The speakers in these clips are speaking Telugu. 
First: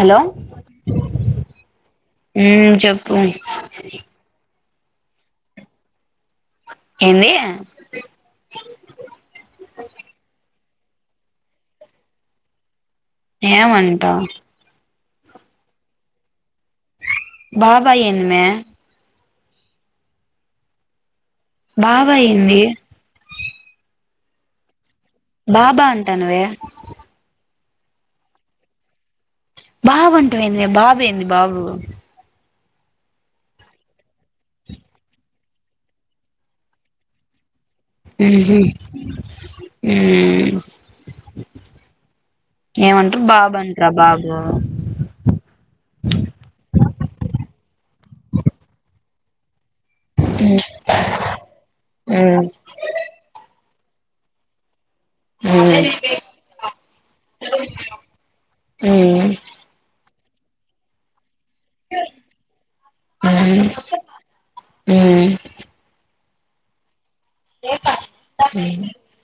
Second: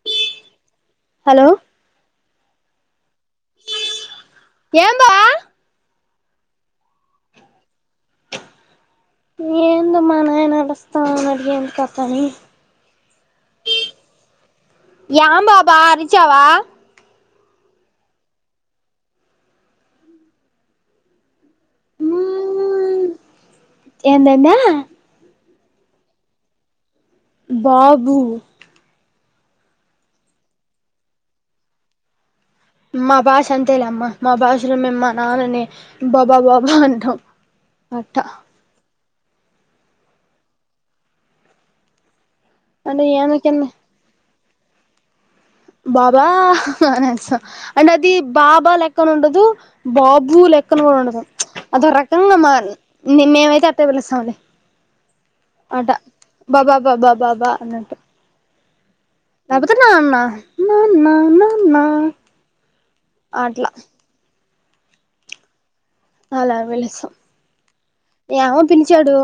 హలో హలో ఉమ్ చెప్పు ఏందా ఎంది ఏందో మా నాయన అరస్త [inaudible] ఏం అంటా [unintelligible] బాబాయ్ ఏంది మే బాబాయ్ ఏంది ఎందేంద బాబా అంటానవే బాబు బాబు అంటం ఏంది బాబు ఏంది బాబు మా భాష అంతేలేమ్మా మా భాషలో మేము మా నాన్నని బాబా బాబా అంటాం అట్ట ఉహు ఉమ్ అంటే ఏమంటారు బాబు ఏమకంది అంటారు బాబు బాబా అ అంటే అది బాబా లెక్కన ఉండదు బాబు లెక్కన కూడా ఉండదు అదొ రకంగా మ్మ్ మా మేమైతే అటే పిలుస్తాం లే మ్మ్ బాబా బాబా బాబా అన్నట్టు మ్మ్ లే పతే నాన్న నాన్న నా నా ఆట్లా ఉమ్ అలా పిలుస్తాం ఏమో పిలిచాడు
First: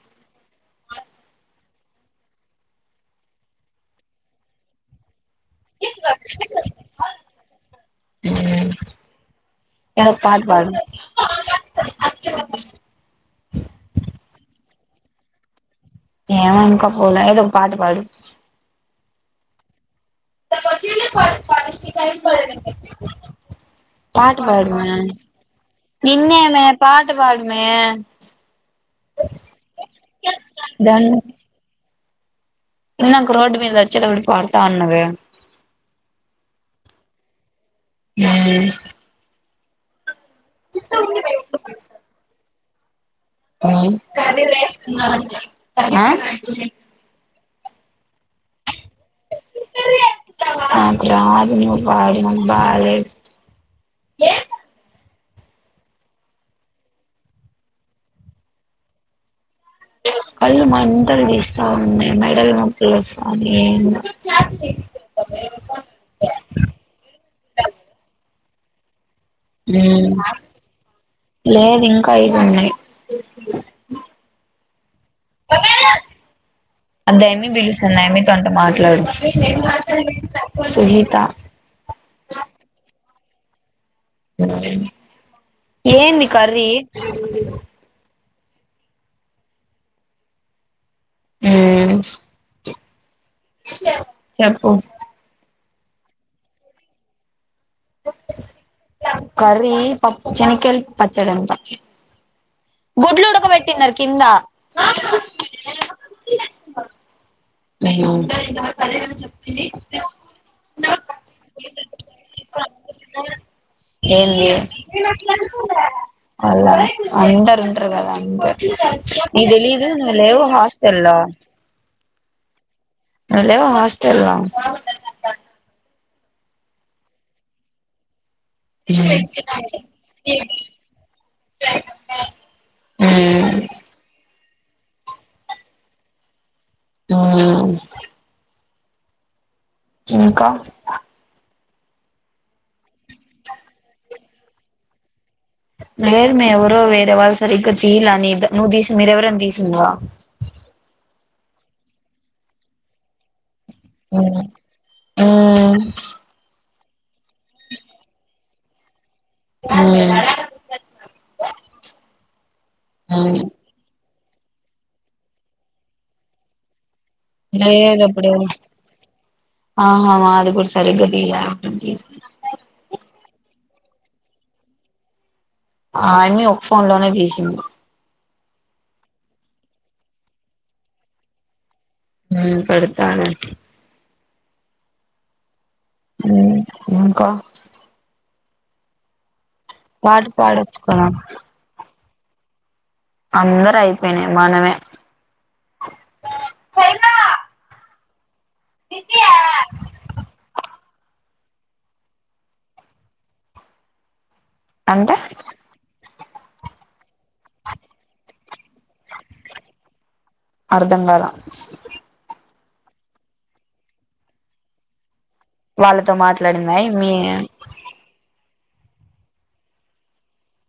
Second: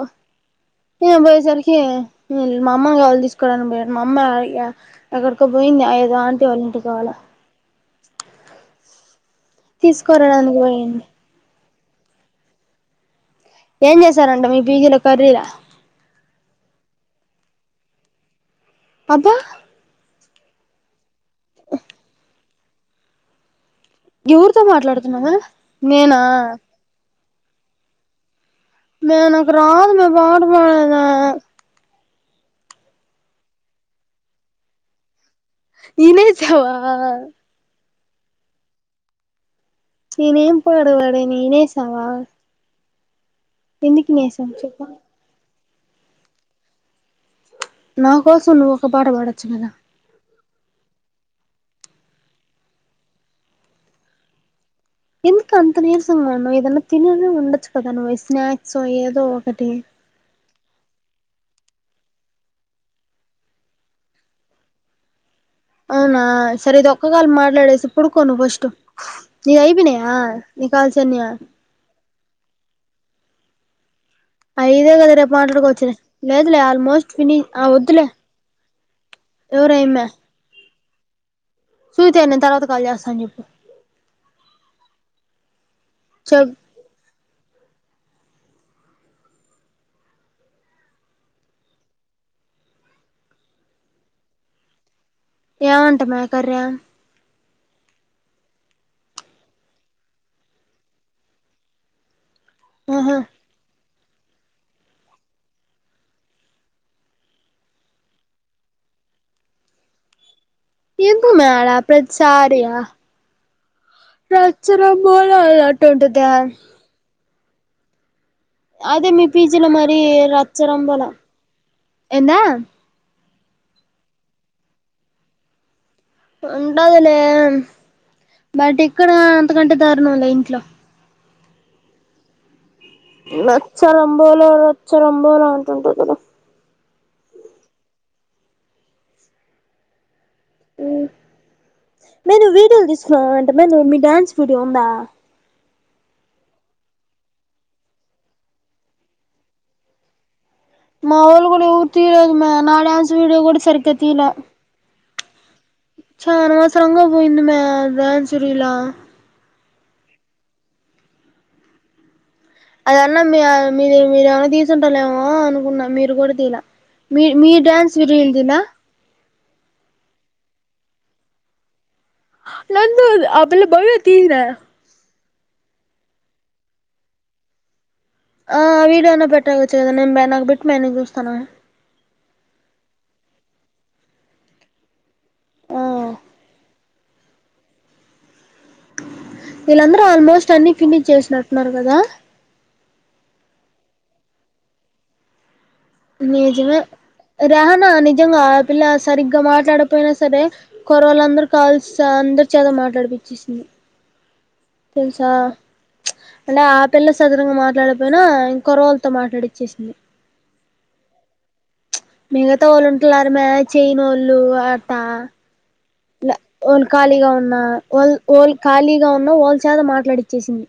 నేను పోయేసరికి మా అమ్మని కావాలు తీసుకోవడానికి పోయా మా అమ్మ ఎక్కడికో పోయింది ఆంటి వాళ్ళ ఇంటికి [inaudible] ఎ ఒక పాట తీసుకురాడానికి పాడు పోయింది ఏం చేశారంట మీ పీజీలో కర్రీరా ఏం ఇంకా పోలా ఏది ఒక పాట పాడు అబ్బా పచ్చ ప కానీకి చారి పడ పాట ఎవరితో పాడుమే మాట్లాడుతున్నావే నేనా నిన్నేమే పాట పాడుమే మే నాకు రాదు మే పాట పడేది దాన్ని ఇందాక రోడ్ మీద వచ్చేటపుడు పాడతా ఉన్నవు ఇనేశవా ఆ నేనేం పాట పాడనో వినిసవ ఉమ్ చెప్పు ఆ నా కోసం నువ్వు ఒక పాట పాడచ్చు కదా నాకు రాదు నువ్వు పాడు నాకు బాలేదు ఎందుకు అంత నీరసంగా ఉన్నావు ఏదన్న తిన్నానా ఉండచ్చ కదా స్నాక్సో ఏదో ఒకటి కళ్ళు మాంటలు తీస్తా ఉన్నాయి మెడలు నోప్పులు వస్తని అవునా సరే ఇది ఒక్క కాలు మాట్లాడేసి పుడుకో నువ్వు ఫస్ట్ నీది అయిపోయినాయా నీ కాల్స్ అన్ని లేదు ఇంకా ఐదు ఉన్నాయి అఐదే కదా రేపు మాట్లాడుకోవచ్చులే లేదులే ఆల్మోస్ట్ అది ఫినిష్ ఏమి ఆ పిలుస్తుంది వద్దులే ఏమి తనతో ఎవరూ ఆ అమ్మి సుహీత తర్వాత కాల్ చేస్తాను చెప్పు ఏంది చెప్ కర్రీ మ్మ్ హ్ చెప్పు ఏమంటున్నావ్ కర్రీ కర్రీ పప్పు చెనక్కయల పచ్చడంట ఆహా గుడ్లు ఉడకబెట్టినారు కింద ఇంతవరకు అదేగదా చెప్పింది ఎందుకు మే ఆడ ప్రతి సరీ ఆ ఏందే అన్నట్టు ఉంటదా అందరు ఉంటరు కదా అదే మీ నీకు పీజీలో తెలీయదు మరి నువ్వు లేవు హాస్టల్ లో ఎమ్మా హలో హాస్టల్లా ఉంటదులే బయట ఇక్కడ అంతకంటే దారుణంలే ఇంట్లో ఉమ్, రచ్చ రాంబోలో రచ్చ రాంబోలో అంటుంటావ్ కదా ఇంగ ఎస్తూ ఇంకా మీరు వీడియోలు తీసీనావంట అంటే మీ డ్యాన్స్ వీడియో ఉందా లేదమ్మా ఎవరో వేరేవాళ్ళు సరిగ్గా తీయలే నీ నువ్ తీసి మీరెవరన్న తీసారా [inaudible] మావోల్లు గూడ ఎవరు తీయలే మా నా డాన్స్ వీడియో గూడ సరిగ్గా తీయలే చా అనవసరంగా పోయింది మా డాన్స్ రీల్ మ్మ్ హ్ అదన్నా మీ మీరు ఏమన్నా తీసుంటాలేమో అనుకున్నా మీరు కూడా తీయలా మీ మీ డ్యాన్స్ లేదు నే అప్పుడు రీల్ తీయనా ఆహా అది కూడా సరిగ్గా తీయలే అప్పటికి లేదు ఆ పిల్ల బాగా తీయలే అన్ని ఆ అమ్మీ ఒక ఫోన్ లోనే తీసింది ఆ వీడియో అయినా పెట్టవచ్చు కదనే నాకు బెట్టు మ్మే నేను చూస్తాను మ్మ్ పెడుతా ఆగు మ్మ్ హ్ ఇంకా వీళ్ళందరూ పాట ఆల్మోస్ట్ అన్ని పాడొచ్చు కదా ఫినిష్ చేసినట్టున్నారు కదా అందరు అయిపోయినాయి మనమే నిజమే రేహనా నిజంగాఆ పిల్ల సరిగ్గా మాట్లాడకపోయినా సరే కుర్రోళ్ళందరితో కాల్స్ అందరి చేత మాట్లాడిపిచ్చేసింది అంటే తెలుసా ప్చ్ అంటే ఆ పిల్ల సరదాగా మాట్లాడకపోయినా ఇంకోకరి తో మాట్లాడిచ్చేసింది అర్ధం కాల మిగతా వాళ్ళు ఉంటలేరమ్మీ చేయనోళ్లు అట వాళ్ళతో మాట్లాడిందా వాళ్ళు మీ ఖాళీగా వాళ్ళు వాళ్ళు ఖాళీగా ఉన్నా వాళ్ళచేత మాట్లాడిచ్చేసింది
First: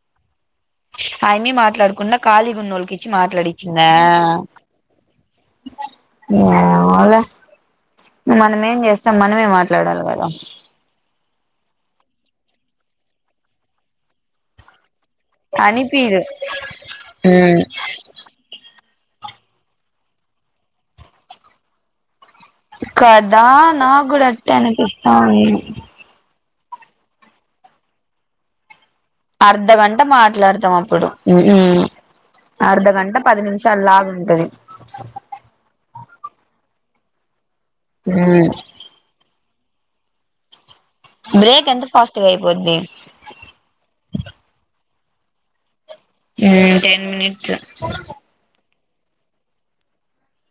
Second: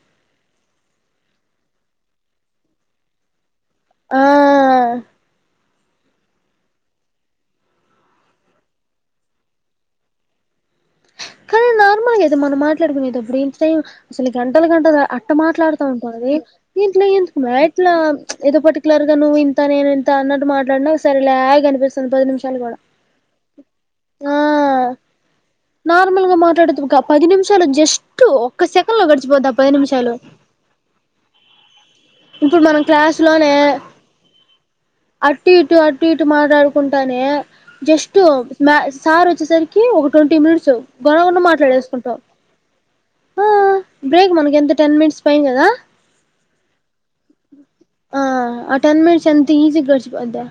ఆ అమ్మాయి మాట్లాడకుండ కాళీగున్నోళ్లకి ఇచ్చి మాట్లాడిచ్చిందా ఆ మ్మ్ అలా మనమేం చేస్తాం మనమే మాట్లాడాలి కదా కానీ నార్మల్గా కదా మనం మాట్లాడుకునేప్పుడు ఇంత టైం అసలు గంటలు గంటలు అట్ట మాట్లాడుతా దేంటి అనిపిదు అది దీంట్లో ఎందుకు మే ఇట్లా ఏదో ప్చ్ పట్టికు లర్ గా నువ్వు ఇంత నేను ఇంత అన్నట్టు మాట్లాడినా సరలే అనిపిస్తుంది ప్రతి నిమిషం కదా నాకు కూడా అట్టే అనిపిస్తా ఉంది మాట్లాడుతూ ఒక పది నిమిషాలే జస్ట్ ఒక సెక అర్ధగంట మాట్లాడుతాం అప్పుడు మ్మ్ ఇప్పుడు మనం క్లాసులోనే అటు ఇటు అ అటు ఇటు మాట్లాడుకుంటానే జస్ట్ మా సార్ వచ్చేసరికి ఒక ట్వంటీ మినిట్స్ గొడవున్న బ్రేక్ ఎంత మాట్లాడేసుకుంటాం ఫాస్ట్ గా అయిపోద్ది ఆ బ్రేక్ మనకి ఎంత టెన్ మినిట్స్ టైమ్ కదా మ్మ్ టెన్ మినిట్స్ ఆ ఆ టెన్ మినిట్స్ ఎంత ఈజీగా గడిచిపోద్దో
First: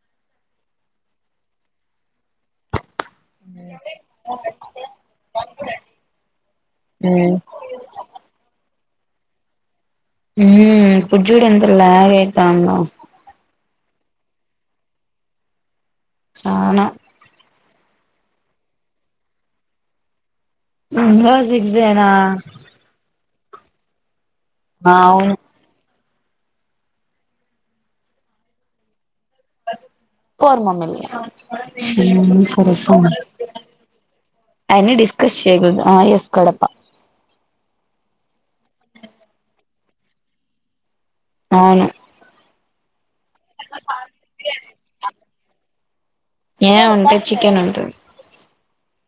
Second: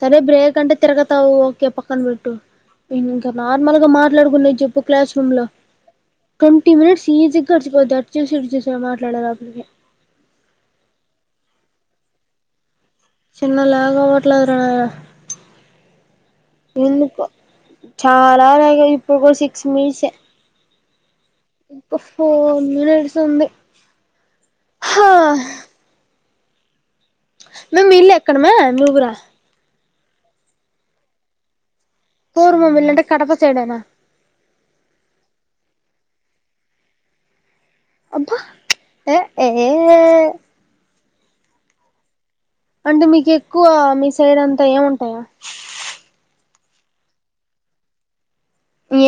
సరే బ్రేక్ అంటే తిరగతావు ఓకే పక్కన పెట్టు ఇంకా నార్మల్ గా మాట్లాడుకున్నా చెప్పు క్లాస్ రూమ్ లో ట్వంటీ మినిట్స్ ఈజీగా గడిచిపొద్ది అటు చూసి ఇటు చూసి మాట్లాడేలోపలికి మ్మ్ ఇప్పుడు చూడు ఎంత లాగ్ అయితందో చిన్నలాగా అవ్వట్లేదురా నాయన చానా ఎందుకో చాలా [unintelligible] ఇప్పుడు కూడ సిక్స్ మినిట్సే [unintelligible] సిక్సే ఇంకా నా ఫోర్ మినిట్స్ ఉంది హా అవును మే మీ ఇళ్లు ఎక్కడ మే నువ్వు రా పోదాం పా మీ ఇంటికి పోరు మమ్మీ ఇల్లు అంటే కడప [unintelligible] సైడేనా అయినా డిస్కస్ చేయకూడదు ఆ ఎస్ కడప అబ్బా ఏ ఏ ఏ అవును అంటే మీకు ఎక్కువ మీ సైడ్ అంతా ఏముంటాయా ఏముంది చికెన్ ఉంటుంది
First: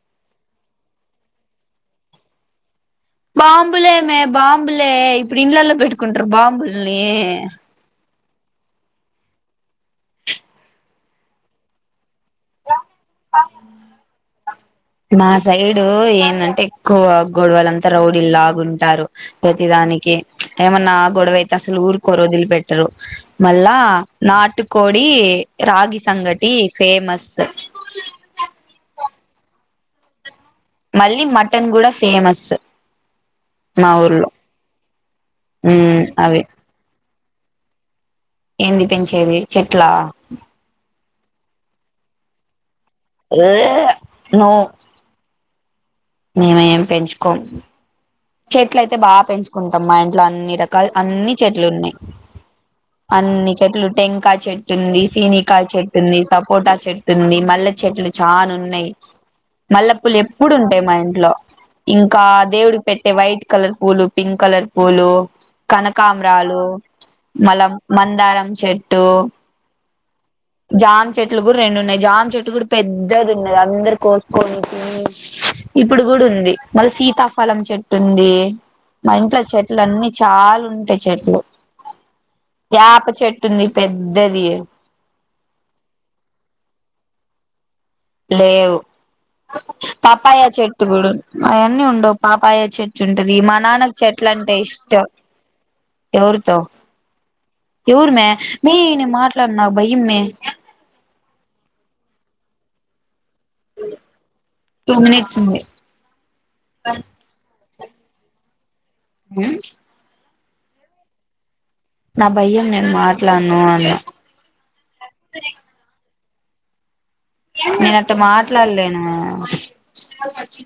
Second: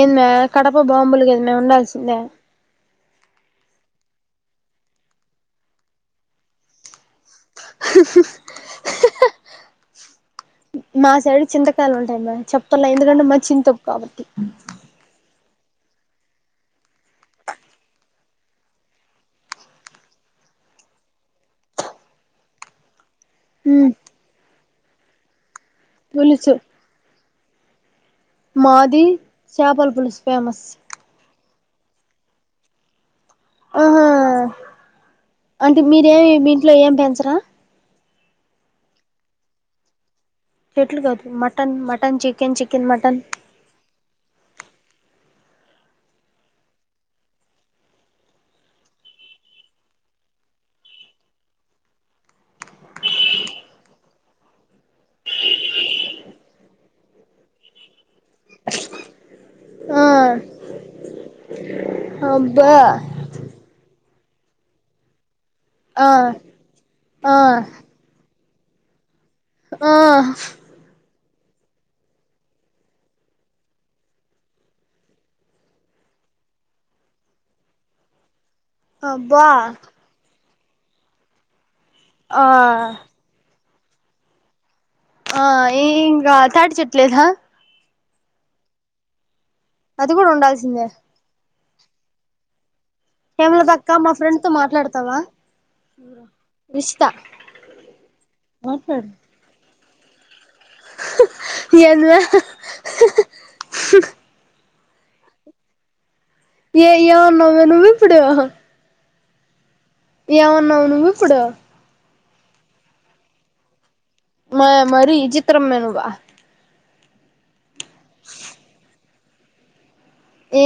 ఏందీ మే కడప బాంబులు కదా మే ఉండాల్సింది బాంబులే మే బాంబులే ఇప్పుడు ఇండ్ల లో పెట్టుకుంటార బాంబుల్ని మా సైడ్ చింతకాయలు ఉంటాయమ్మా చెప్ పలే ఎందుకంటే మా చింతొక్కు బాంటాయ్ మా సైడు ఏందంటే ఎక్కువ గొడవలంతా రౌడీ లా ఉంటారు ప్రతిదాని కి ఏమన్నా గొడవ అయితే అసలు ఊరుకోరు వదిలి పెట్టరు మళ్ళా ఉమ్ నాటుకోడి, రాగి సంగటి పులుసు ఫేమస్ మాది చేపల పులుసు ఫేమస్ మళ్ళీ మటన్ కూడా ఫేమస్ మా ఆహా ఊర్లో అంటే ఉమ్ మీరేమి అవి మీ ఇంట్లో ఏం పెంచరా ఏంది పెంచేది చెట్లా చెట్లు కాదు మటన్ మటన్ చికెన్ చె త్పు మేమ్ ఏమ్ పెంచుకోం చెట్లు అయితే బా పెంచుకుంటాం మా ఇంట్లో అన్ని రకాలు అన్ని చెట్లే ఉన్నాయి అన్ని చెట్లు టెంకాయ చెట్టు ఉంది, సీనికాయ చెట్టు ఉంది, సపోటా చెట్టు ఉంది మళ్ళ చెట్లు చానా ఉన్నాయి. ఆ మల్లెపూలు ఎప్పుడు ఉంటాయి మా ఇంట్లో ఇంకా అబ్బా దేవుడికి పెట్టే వైట్ కలర్ పూలు, పింక్ కలర్ పూలు ఆ కనకామ్రాలు, ఆ మల్లా మందారం చెట్టు ఆ జామ చెట్లు కూడా రెండు ఉన్నాయి. జామ చెట్టు కూడా పెద్దది ఉన్నది. అందరు కోసుకొని, తిని ఇప్పుడు కూడా ఇప్పుడు ఉంది మల్ల సీతాఫలం చెట్ ఉంటుంది మా ఇంట్లో అబ్బా చెట్లు అన్ని చాలా ఉంటాయి చెట్లు ఆ యాప చెట్టుంది పెద్దది ఆ ఈ ఇంకా తాటి చెట్టు లేదా లేవు అది కూడా పాపాయ చెట్టు ఉండాల్సిందే కూడా అవన్నీ ఉండవు పాపాయ చెట్ ట్ ఉంటది. మా హేమలత అక్క నాన్నకు మా చెట్లు ఫ్రెండ్ తో అంటే ఇష్టం మాట్లాడతావా ఎవరితో ఇష్ట ఎవరు మే మే మాట్లాడు నేను మాట్లాడను నాకు భయం మే ఏందీ మే టు మినిట్స్ ఉంది ఏయ్ ఏమ్ అన్నావ్ మే నువ్వు ఇప్పుడు హ్మ్మ్ ఏమన్నావు నువ్వు ఇప్పుడు నా భయం నేను మాట్లాడను అని మ మరి ఇచిత్రం మే నువ్వా నేను అట్ట మాట్లాడలేను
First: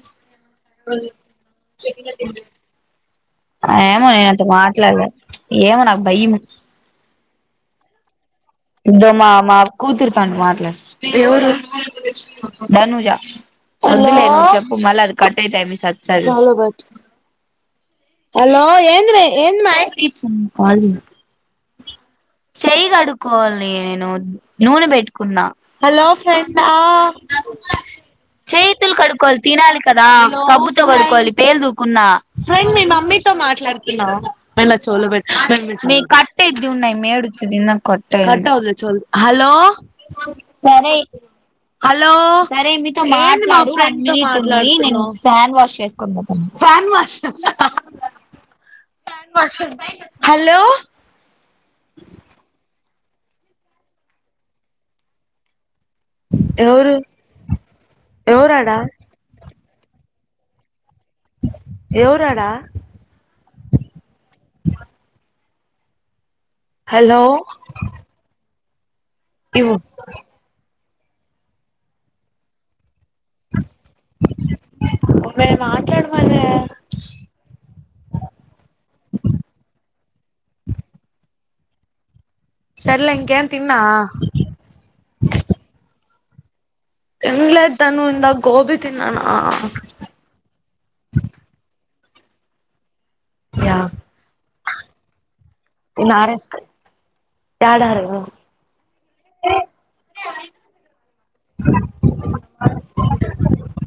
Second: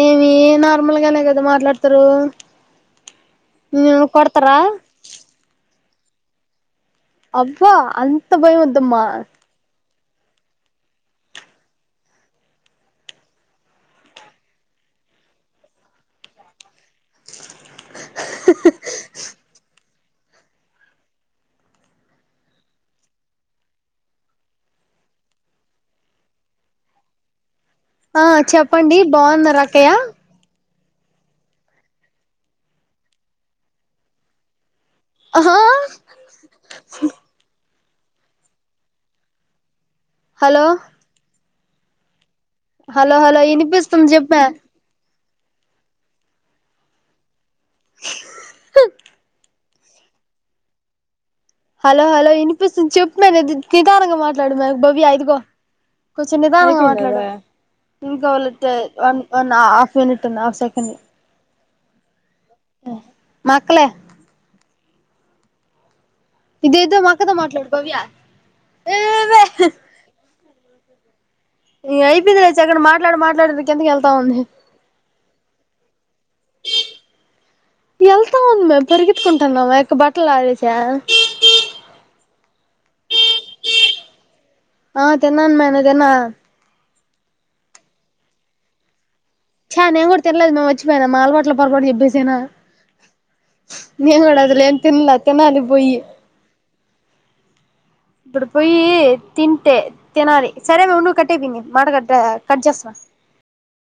ఏమి నార్మల్గానే కదా మాట్లాడతారు ఏమో నిన్నేమన్నా నేను అట్ట కొడతారా మాట్లాడలేను ఏమో నాకు భయం అబ్బా అంత భయం వద్దమ్మా కూతురు తో అంట మాట్లాడు ఎవరు తనుజా చెప్పే చెప్పు మల్ల అది కట్టయితాయి మీ సత్సాది హలో ఏ ఏ మా చెయ్య కడుకోవాలని నేను నూనె పెట్టుకున్నా హలో ఫ్రెం ఆ చేతులు చెప్పండి కడుకోవాల బాగున్నారా తినాలి అక్కయ్య కదా సబు తో కడుక్కోవాలి పే దూకున్నా ఫ్రండ్ మమ్మీతో మాట్లాడుతున్నా చ పెట్ ఆహా మీ కట్ అది ఉన్నాయి మే కొ హలో హలో సరే హలో సరే మీతో హలో మా హలో ఏంది మా ఫ్రెండ్ వినిపిస్తుంది తో చెప్పే మాట్లాడుతుంటే ఫ్యాన్ వాష్ చేసుకుని పోతాం fan wash hello hello hello వినిపిస్తుంది చెప్పున్నాను నిధానంగా మాట్లాడున్నా భవ్య దుగో కొ చిన్నదా ఎవరు మాట్లాకా ఎవరాడా ఉ హాఫ మినిట్ హఫ్ెకండ్ ఎవరాడా మా అక్కలే ఇదేదో హలో మాక్కతో మాట్లాడుకోవ్య ఇవ్వు ఇ అయిపోంది రచ్చి అక్కడ మాట్లాడు మాట్లాడ క ఎంతక వెళ్తా ఉంది మరి మాట్లాడమనే వెళ్తా ఉంది మే పెరిగెట్కుంటున్నాముక బట్ట ట్లారుస [unintelligible] సర్లంక తిన్నా ఆ తిన్నాను మే నువ్వు తిన్నావా తింలేద్దను ఇంద గోబి తి చ నేను కూడా తెినలేదు మేము వచ్చిపోయానా మా అలవాట్లో పొరపాటు చెప్పేసానా యా న కూడా అదిలేం తిన్నలే తన్నాాలి పోయి నారేస్క్ యాడ అరగ ఇప్పుడు పోయి తింటే తినాలి సరే ఉన్ను కట్టేపోంది మాట కట్ట కట్ చేస్త